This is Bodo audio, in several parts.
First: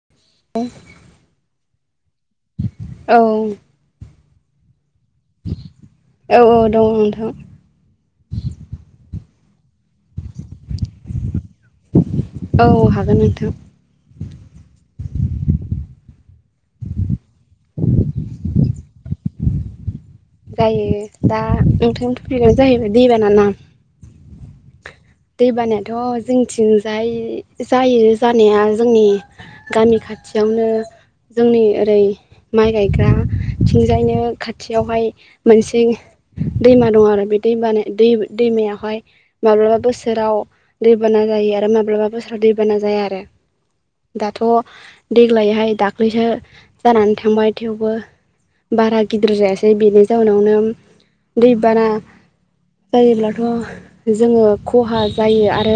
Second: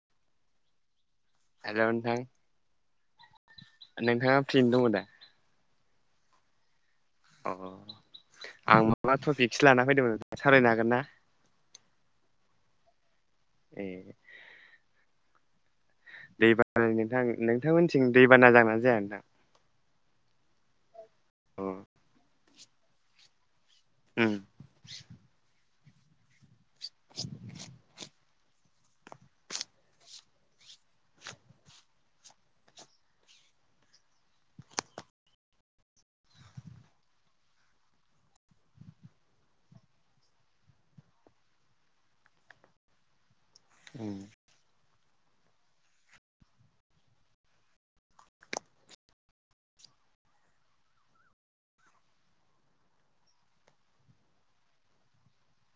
[inaudible] हेलौ नोंथां औ नोंथाङा प्रियैनो दङ दा? औ औ दं नोंथां अ अ आं माबा टपिकसो लाना फैदोंमोन सावरायनो हागोन ना? औ हागोन नोंथां ए दैबाना नोंथां नोंथांमोनथिं दैबाना जागानो जाया नोंथां? [inaudible] जायो दा अ नोंथांनि थुफिखगा जाहैबाय दैबाना ना? उम दैबानायाथ' जोंथिंजाय जायो जानाया जोंनि गामि खाथियावनो जोंनि ओरै माइ गायग्राथिंजायनो खाथियावहाय मोनसे दैमा दं आरो बे दैमा दै दैमायावहाय माब्लाबा बोसोराव दैबाना जायो आरो माब्लाबा बोसोराव दैबाना जाया आरो। उम दाथ' देग्लायहाय दाख्लैसो जानानै थांबाय थेवबो बारा गिदिर जायासै बेनि जाउनावनो दै बाना जायोब्लाथ' जोङो खहा जायो आरो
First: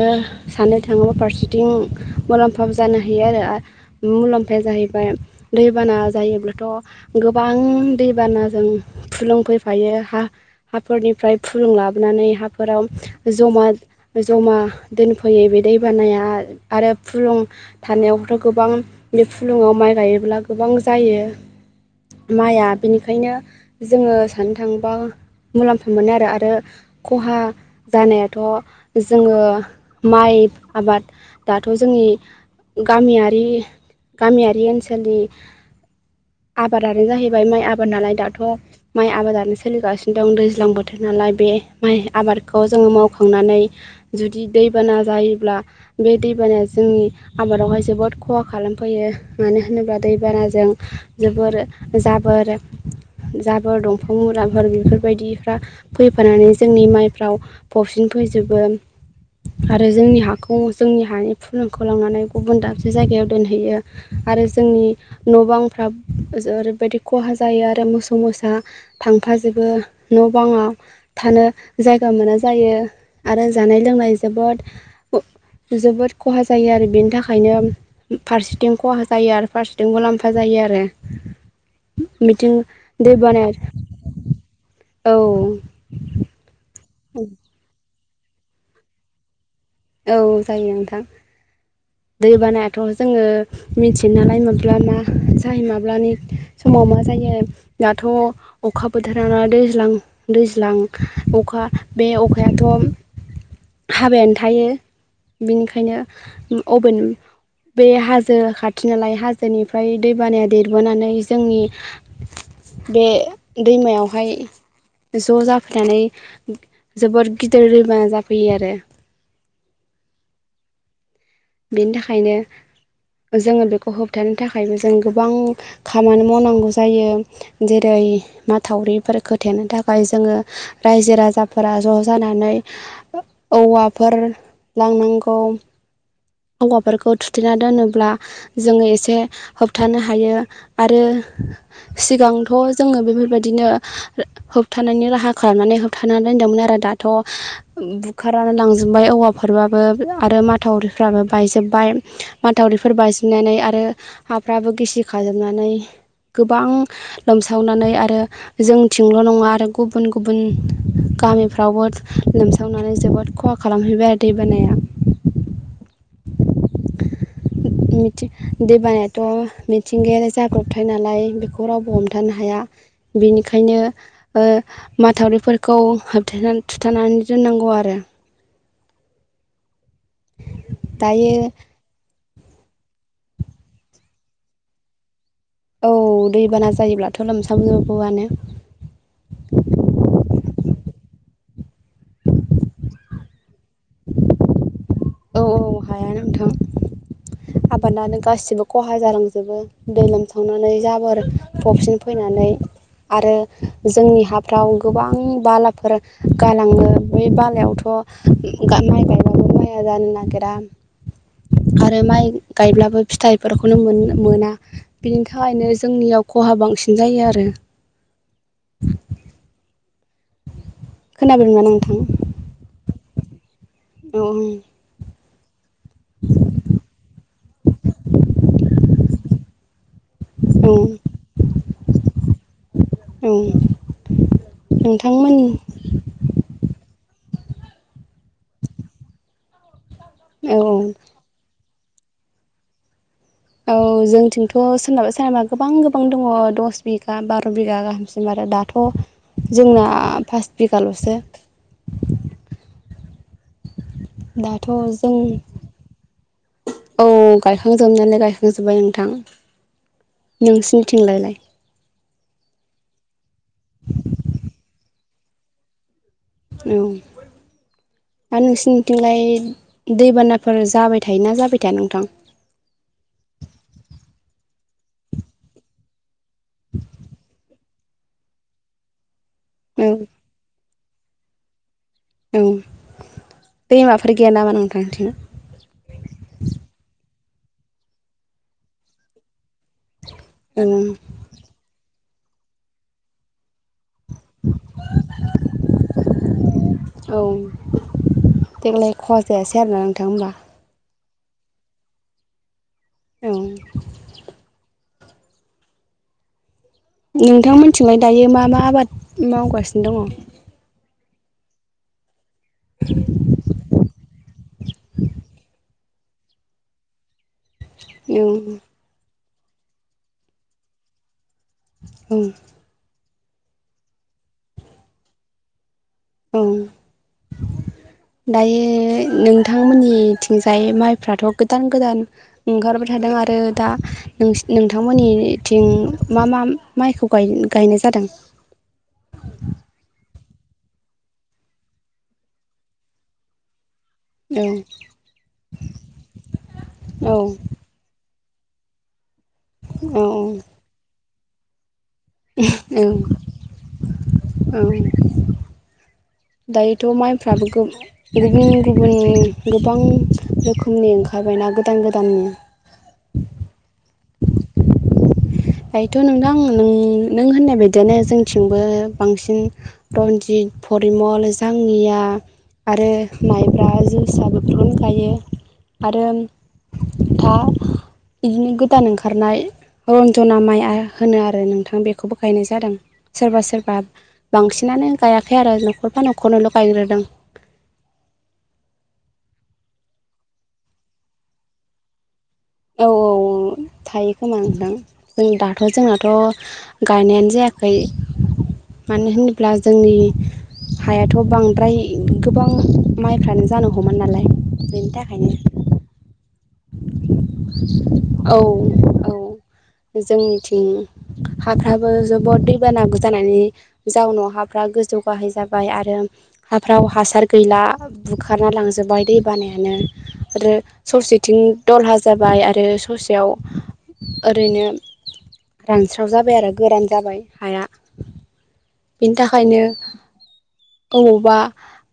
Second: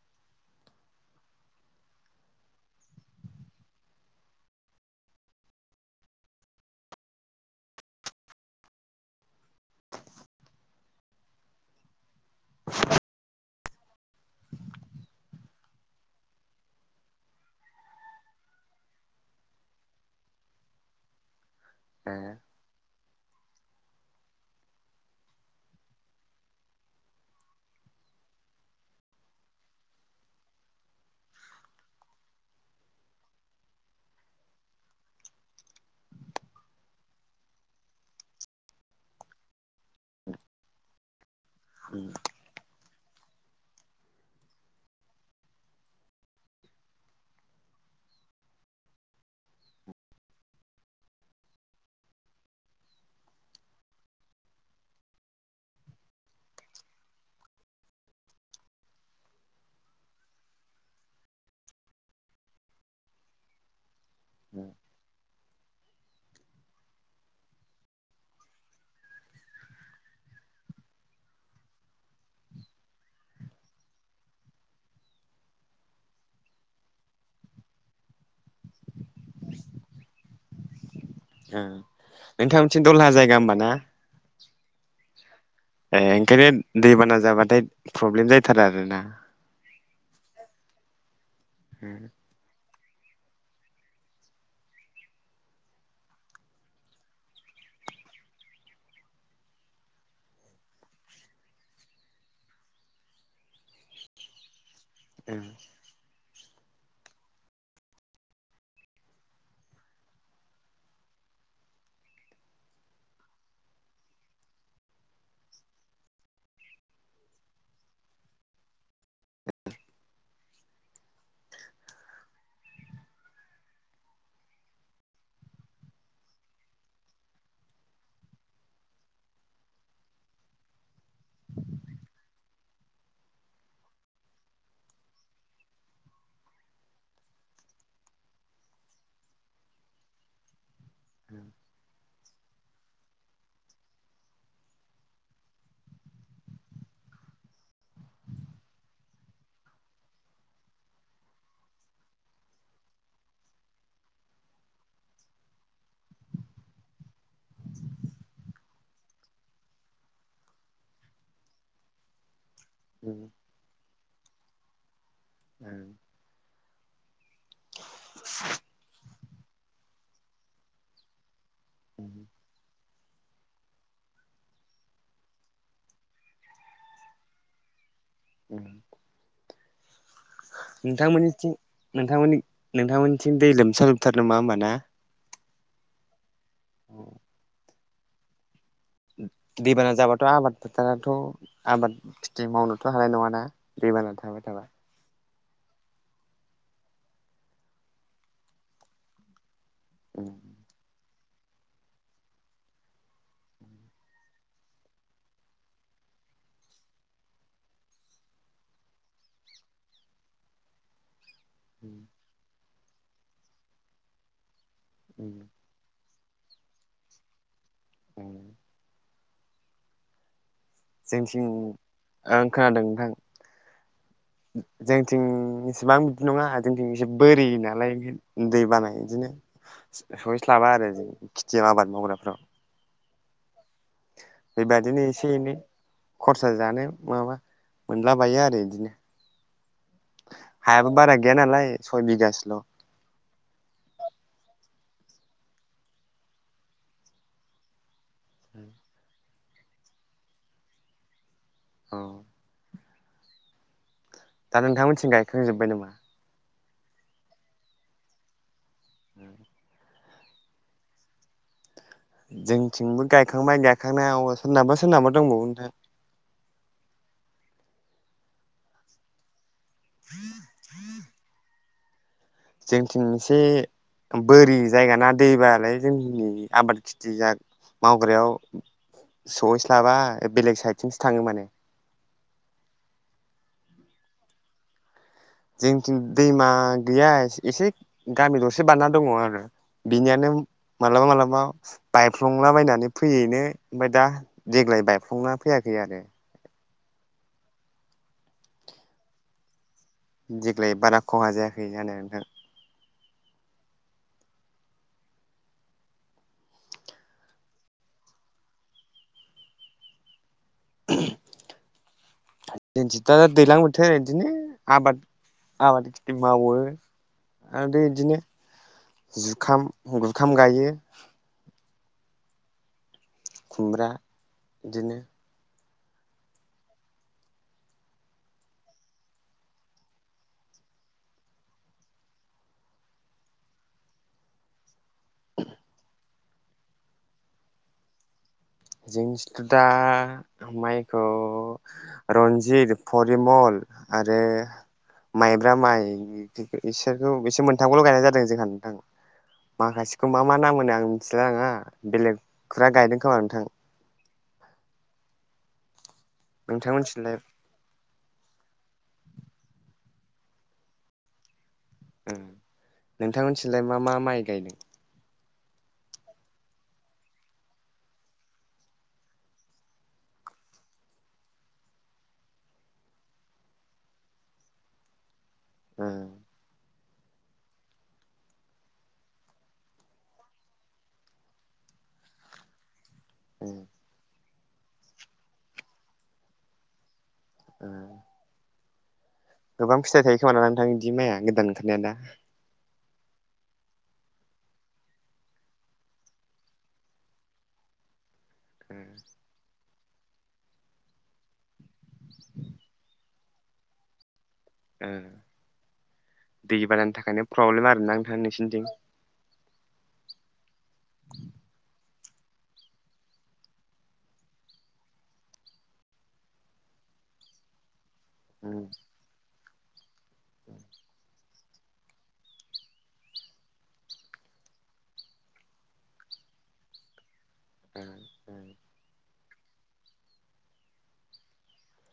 साननो थाङोब्ला फारसेथिं मुलाम्फाबो जानो हायो आ मुलाम्फाया जाहैबाय दैबाना जायोब्लाथ' गोबां दैबानाजों फुलुं फैफायो हा-हाफोरनिफ्राय फुलुं लाबोनानै हाफोराव जमा जमा दोनफैयो बे दैबानाया आरो फुलुं थानायावबोथ' गोबां बे फुलुङाव माइ गायोब्ला गोबां जायो ए माइआ बेनिखायनो जोङो सानोनो थांबा मुलाम्फा मोनोआरो आरो खहा जानायाथ' जोङो माइ आबाद। दाथ' जोंनि गामियारि गामियारि ओनसोलनि आबादानो जाहैबाय माइ आबाद नालाय दाथ' माइ आबादानो सोलिगासिनो दं दैज्लां बोथोर नालाय बे माइ उम आबाद। खौ जोङो मावखांनानै जुदि दैबाना जायोब्ला बे दैबानाया जोंनि आबादावहाय जोबोद खहा खालामफैयो मानो होनोब्ला दैबानाजों जोबोर जाबोर जाबोर दंफां मुराफोर बेफोरबायदिफ्रा फैफानानै जोंनि माइफ्राव फबसिन फैजोबो। आरो जोंनि हाखौ जोंनि हानि फुलुंखौ लांनानै गुबुन दाबसे जायगायाव दोनहैयो। आरो उम जोंनि न' बांफ्रा ओरैबायदि खहा जायो आरो मोसौ मोसा दा थांफाजोबो न' बाङाव थानो जायगा मोना जायो आरो जानाय लोंनाय जोबोद जोबोद खहा जायो आरो बेनि थाखायनो। फारसेथिं खहा जायो आरो फारसेथिंमुलाम्फा जायो आरो। ओ बिथिं नोंथां मोनथिं दलहा जायगा होमबा ना? दैबानाया औ ए ओंखायनो दैबाना जाबाथाय प्रब्लेम जाथारा आरो ना। औ जायो नोंथां। उम दै बानायाथ' जोङो। मिथि नालाय मोनला ना जाय माब्लानि समाव मा जायो दाथ' अखा बोथोराव दैज्लां दैज्लां अखा बे अखायाथ' हाबायानो थायो उम बिनिखायनो अभेन बे हाजो खाथि नालाय हाजोनिफ्राय दैबानाया देरबोनानै जोंनि बे दैमायावहाय ज' जाफैनानै जोबोर गिदिर दैमा जाफैयो आरो। बेनि थाखायनो जोङो बेखौ होबथानो थाखायबो जों गोबां खामानि मावनांगौ जायो जेरै माथावरिफोरखो थेनो थाखाय जोङो। रायजो राजाफोरा ज' जानानै औवाफोर लांनांगौ। औवाफोरखौ थुथेना दोनोब्ला जोङो एसे होबथानो हायो। आरो सिगांथ' जोङो बेफोरबायदिनो होबथानायनि राहा खालामनानै होबथानानै दोनदोंमोन आरो दाथ' बुखारानो लांजोबबाय औवाफोरबाबो आरो माथाव फ्राबो बायजोबबाय माथावरिफोर बायजोबनानै आरो हाफ्राबो गिसि खाजोबनानै गोबां लोमसावनानै आरो जोंथिंल' नङा आरो गुबुन गुबुन गामिफ्रावबो लोमसावनानै उम जोबोद खहा खालामहैबाय आरो दैबानाया। उम। दैबानायाथ' मिथिंगायारि जाब्रबथाय नालाय बेखौ बेखौ रावबो उम हमथानो हाया बेनिखायनो ओ माथावरिफोरखौ होबथेनानै थुथानानै दोननांगौ आरो‌ उम दायो नोंथांमोननिथिं नोंथांमोननि नोंथांमोननिथिं दै लोमसाव जोबथारो नामा होमबा ना? औ दैबाना जायोब्लाथ' लोमसावजोबोआनो। दैबाना जाबाथ' आबाद फोथाराथ' आबाद खिथि मावनोथ' हानाय नङा ना दैबाना थाबाय थाबा। औ औ हाया नोंथां आबादानो गासिबो खहा जालांजोबो। दै लोमसावनानै जाबोर फबसिन फैनानै आरो जोंनि हा थाव गोबां बालाफोर गालाङो बै बालायावथ' माइ गायबाबो [unintelligible] नागिरा आरो माइ गायब्लाबो फिथाइफोरखौनो मोना-मोना। बिनि थाखायनो जोंनियाव खहा बांसिन जायो आरो। उम‌ जोंथिं खोनाबायना नोंथां ओं खोनादों नोंथां। उम। जोंथिं इसेबां बिदि नङा जोंथिं एसे बोरि नालाय दैै बानाय इदिनो औ सहैस्लाबा आरो जों खेथियाव आबाद मावग्राफोराव। उम। बेबादिनो एसे एनै खरसा जानो माबा मोनलाबायो आरो इदिनो। औ हायाबो बारा गैया नालाय सय बिगासोल'। औ जोंथिंथ' सोरनाबा सोरनाबा गोबां गोबां दङ दस बिगा बार' बिगा गाहाम दं आरो दाथ' जोंना फास बिगाल'सो। औ। दा दाथ' नोंथांमोनथिं जों गायखांजोब्बाय नामा औ गायखांजोबनायालाय गायखांजोब्बाय नोंथां। नोंसिनि थिंलायलाय? जोंथिंबो गायखांबाय गायखांनाय सोरनाबा सोरनाबा दंबावो नोंथां। उम हा नोंसिनिथिंलाय दैबानाफोर जाबाय थायोना जाबाय थाया नोंथां? जोंथिं एसे बोरि जायगाना दैबालाय जोंनि आबाद खिथि जा मावग्रायाव औ सहैस्लाबा ओ बेलेग साइडथिमो थाङो माने। औ दैमाफोर गैया नामा नोंथांथिं? जोंथिं दैमा गैया एसे गामि दसो बारना दङ आरो। बिनियानो औ मालाबा मालाबा बायफ्लंलाबायनानै फैयैनो ओमफ्राय दा देग्लाय बायफ्लंना फैयाखै आरो। औ देग्लाय खहा जायासै आरोना होमबा देग्लाय बारा खहा जायाखै जानाय नोंथां। उम। नोंथांमोनथिंलाय दायो मा मा आबाद मावगासिनो दङ? [inaudible] दिन्थि दा दैलां बोथोर आरो बिदिनो आबाद आबाद खि थि मावो। आरो इदिनो औ जुखाम जुखाम गायो उम खुमब्रा इदिनो उम दायो नोंथांमोननिथिंजाय माइफ्राथ' गोदान गोदान ओंखारबाय थादों आरो दा नों नोंथांमोननिथिं मा मा माइखौ गायनाय जादों? जोंथिंथ' दा माइखौ रनजित, फरिमल आरो औ माइब्रा माइ औ बिसोरखौ एसे मोन थांखौल' गायनाय जादों जोंहा नोंथां। औ माखासेखौ मा मा नाम मोनो आं मिथिलाय लाङा बेलेग खुरा गायदों खोमा नोंथां। उम। दायोथ' नोंथांमोनथिंलाय माइफ्राबो गोबां गुबुन गुबुन गोबां रोखोमनि ओंखाम फायबायना गोदान गोदाननि नोंथांमोनथिलाय मा मा माइ गायदों। दायोथ' नोंथां नों नों होननाय बायदियानो जोंथिंबो बांसिन रनजित परिमल जाङिया आरो माइब्रा जोसा बेफोरखौनो गायो आरो दा इदिनो गोदान ओंखारनाय जनामाइया होनो आरो नोंथां बेखौबो गायनाय जादों सोरबा सोरबा बांसिनानो गायाखै आरो नखरफा नखरनैल' गायग्रोदों ओ गोबां फिथाइ थायो खोमाना नोंथां बिदि माया गोदान ओंखारनाया दा औ औ थायो खोमा नोंथां जों दाथ' जोंनाथ' गायनायानो जायाखै मानो होनोब्ला जोंनि हायाथ' बांद्राय गोबां माइफ्रानो जानो हमा नालाय ओ बेनि थाखायनो दै बानायनो थाखायनो प्रब्लेम आरोना नोंथां औ नोंसिनिथिं औ जोंनिथिं हाफ्राबो जोबोद दैबानाबो जानानै जाउनाव हाफ्रा गोजौ गाहाय जाबाय आरो हाफ्राव हासार गैला बुखारना लांजोब्बाय दै बानायानो आरो ससेथिं दलहा जाबाय आरो ससेयाव ओरैनो रानस्राव जाबाय आरो गोरान जाबाय हाया बेनि थाखायनो अबावबा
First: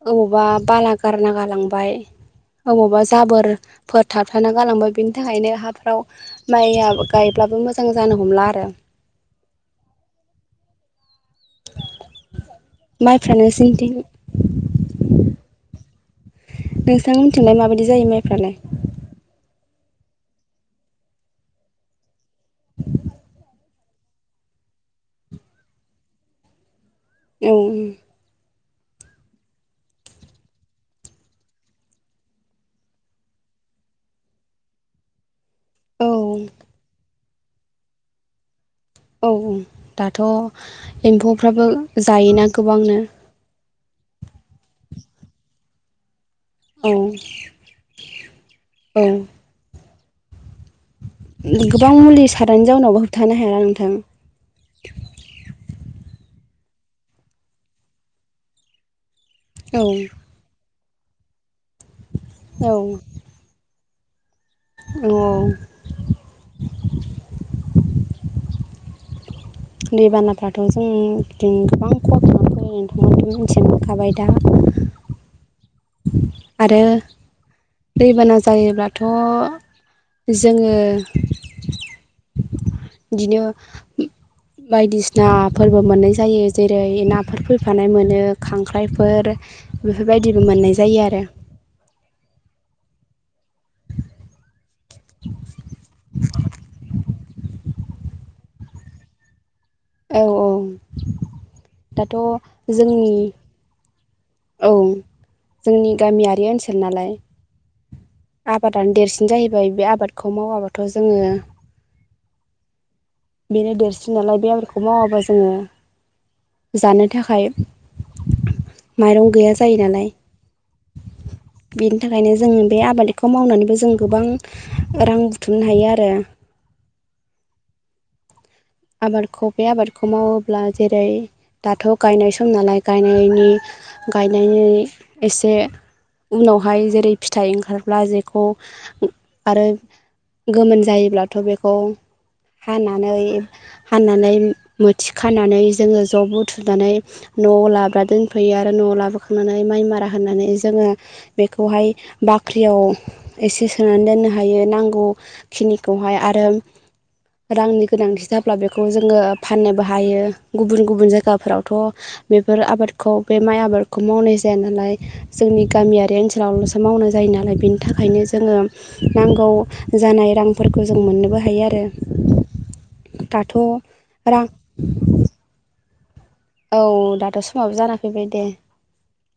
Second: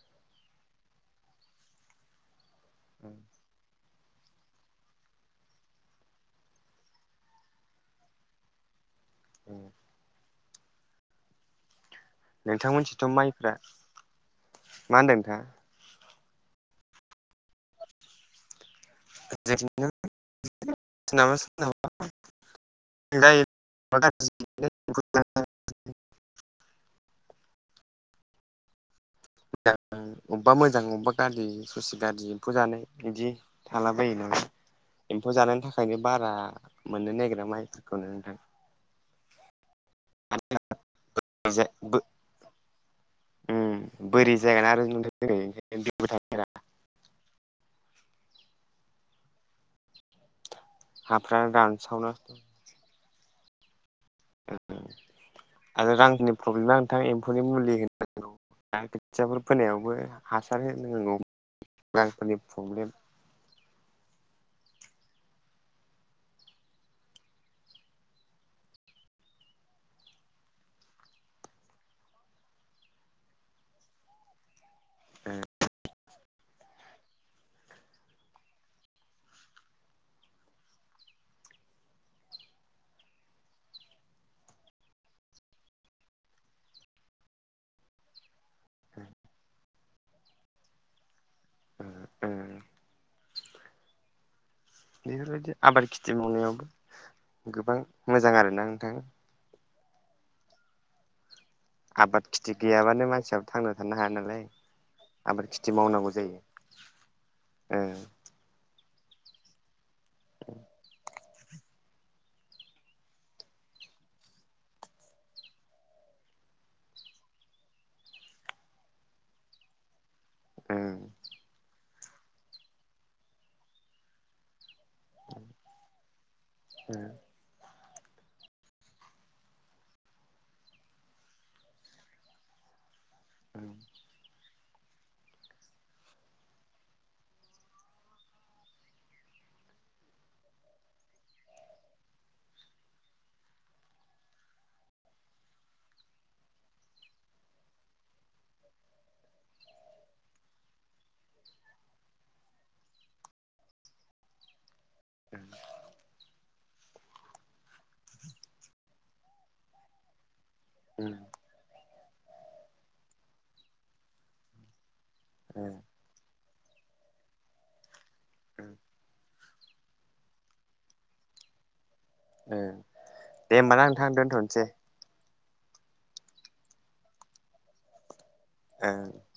अबावबा बाला गारना गालांबाय अबावबा नोंथांमोनथिथ' जाबोरफोर थाबथाना गालांबाय बिनि थाखायनो हाफ्राव माइया गायब्लाबो मोजां जानो हमला आरो उम नोंथांमोनथिंथ' माइफ्रा मा होनदों नोंथाङा नोंथां मोनथिंलाय माबायदि जायो माइफ्रालाय सोरनाबा सोरनाबा जायो [unintelligible] [unintelligible] उम दा जों [unintelligible] अबेबा मोजां अबेबा गाज्रि ससे गाज्रि एम्फौ जानाय बिदि थाला बायो ना एम्फौ जानायनि थाखायनो औ बारा मोननो नागिरा माइफोरखौनो नोंथां औ औ दाथ' एम्फौफ्राबो जायोना गोबांनो ओम बोरै जायान आरो नुथ जैंखायनो था औ औ हाफ्रा गोबां रानसावना मुलि सारनायनि जाउनावबो होबथानो हायाना नोंथां अ ओ आरो रांनि प्रब्लेमा नोंथां एम्फौनि मुलि होनांगौ ना खोथियाफोर औ फोनायावबो हासार होनांगौ रांफोरनि प्रब्लेम औ औ दैबानाफ्राथ' जों बिदिनो गोबां खहा खालाम फैयो नोंथाङाथ' मिथिनो मोनखाबाय दा ओम आरो दैबाना जायोब्लाथ' जोङो बिदिनो बायदिसिना फोरबो मोननाय जायो जेरै नाफोर फैफानाय मोनो खांख्राइफोर बेफोरबायदिबो मोननाय जायो आरो बेफोरबायदि आबाद खिथि मावनायावबो गोबां मोजां आरोना नोंथां औ औ दाथ' आबाद खेथि गैयाबानो जोंनि मानसियाबो थांना थानो हाया नालाय औ आबाद खिथि जोंनि मावनांगौ जायो गामियारि ओनसोल नालाय ओं आबादानो देरसिन जाहैबाय बे आबादखौ मावाबाथ' जोङो बेनो देरसिन नालाय बे आबादखौ मावाबा जोङो जानो थाखाय माइरं गैया जायो नालाय ओम बेनि थाखायनो जोंङो बे आबादखौ मावनानैबो जों गोबां रां बुथुमनो हायो आरो ओ आबादखौ बे आबादखौ मावोब्ला जेरै दाथ' गायनाय सम नालाय गायनाय नि ओं गायनायनि एसे उनावहाय जेरै फिथाइ ओंखारब्ला जेखौ आरो गोमोन जायोब्लाथ' बेखौ हानानै हाननानै मोथि खानानै जोङो ज' बुथुनानै न'आव लाब्रा दोनफैयो आरो न'आव लाबोखांनानै माइ मारा होननानै जोङो बेखौहाय बाख्रियाव एसे सोनानै दोननो हायो नांगौ खिनिखौय आरो रांनि गोनांथि जा ब्ला बेखौ जोङो फाननोबो हायो गुबुन गुबुन ओं जायगाफोरावथ' बेफोर आबादखौ बे माइ आबादखौ मावनाय जाया नालाय जोंनि ओं गामियारि ओनसोलावल'सो मावनाय जायो नालाय बेनि थाखायनो जोङो ओं नांगौ जानाय रांफोरखौ जों मोननोबो हायो आरो ओं दाथ' दे होमबा ना नोंथां रां दोनथ'नोसै औ दाथ' समाबो जाना फैबाय दे ओं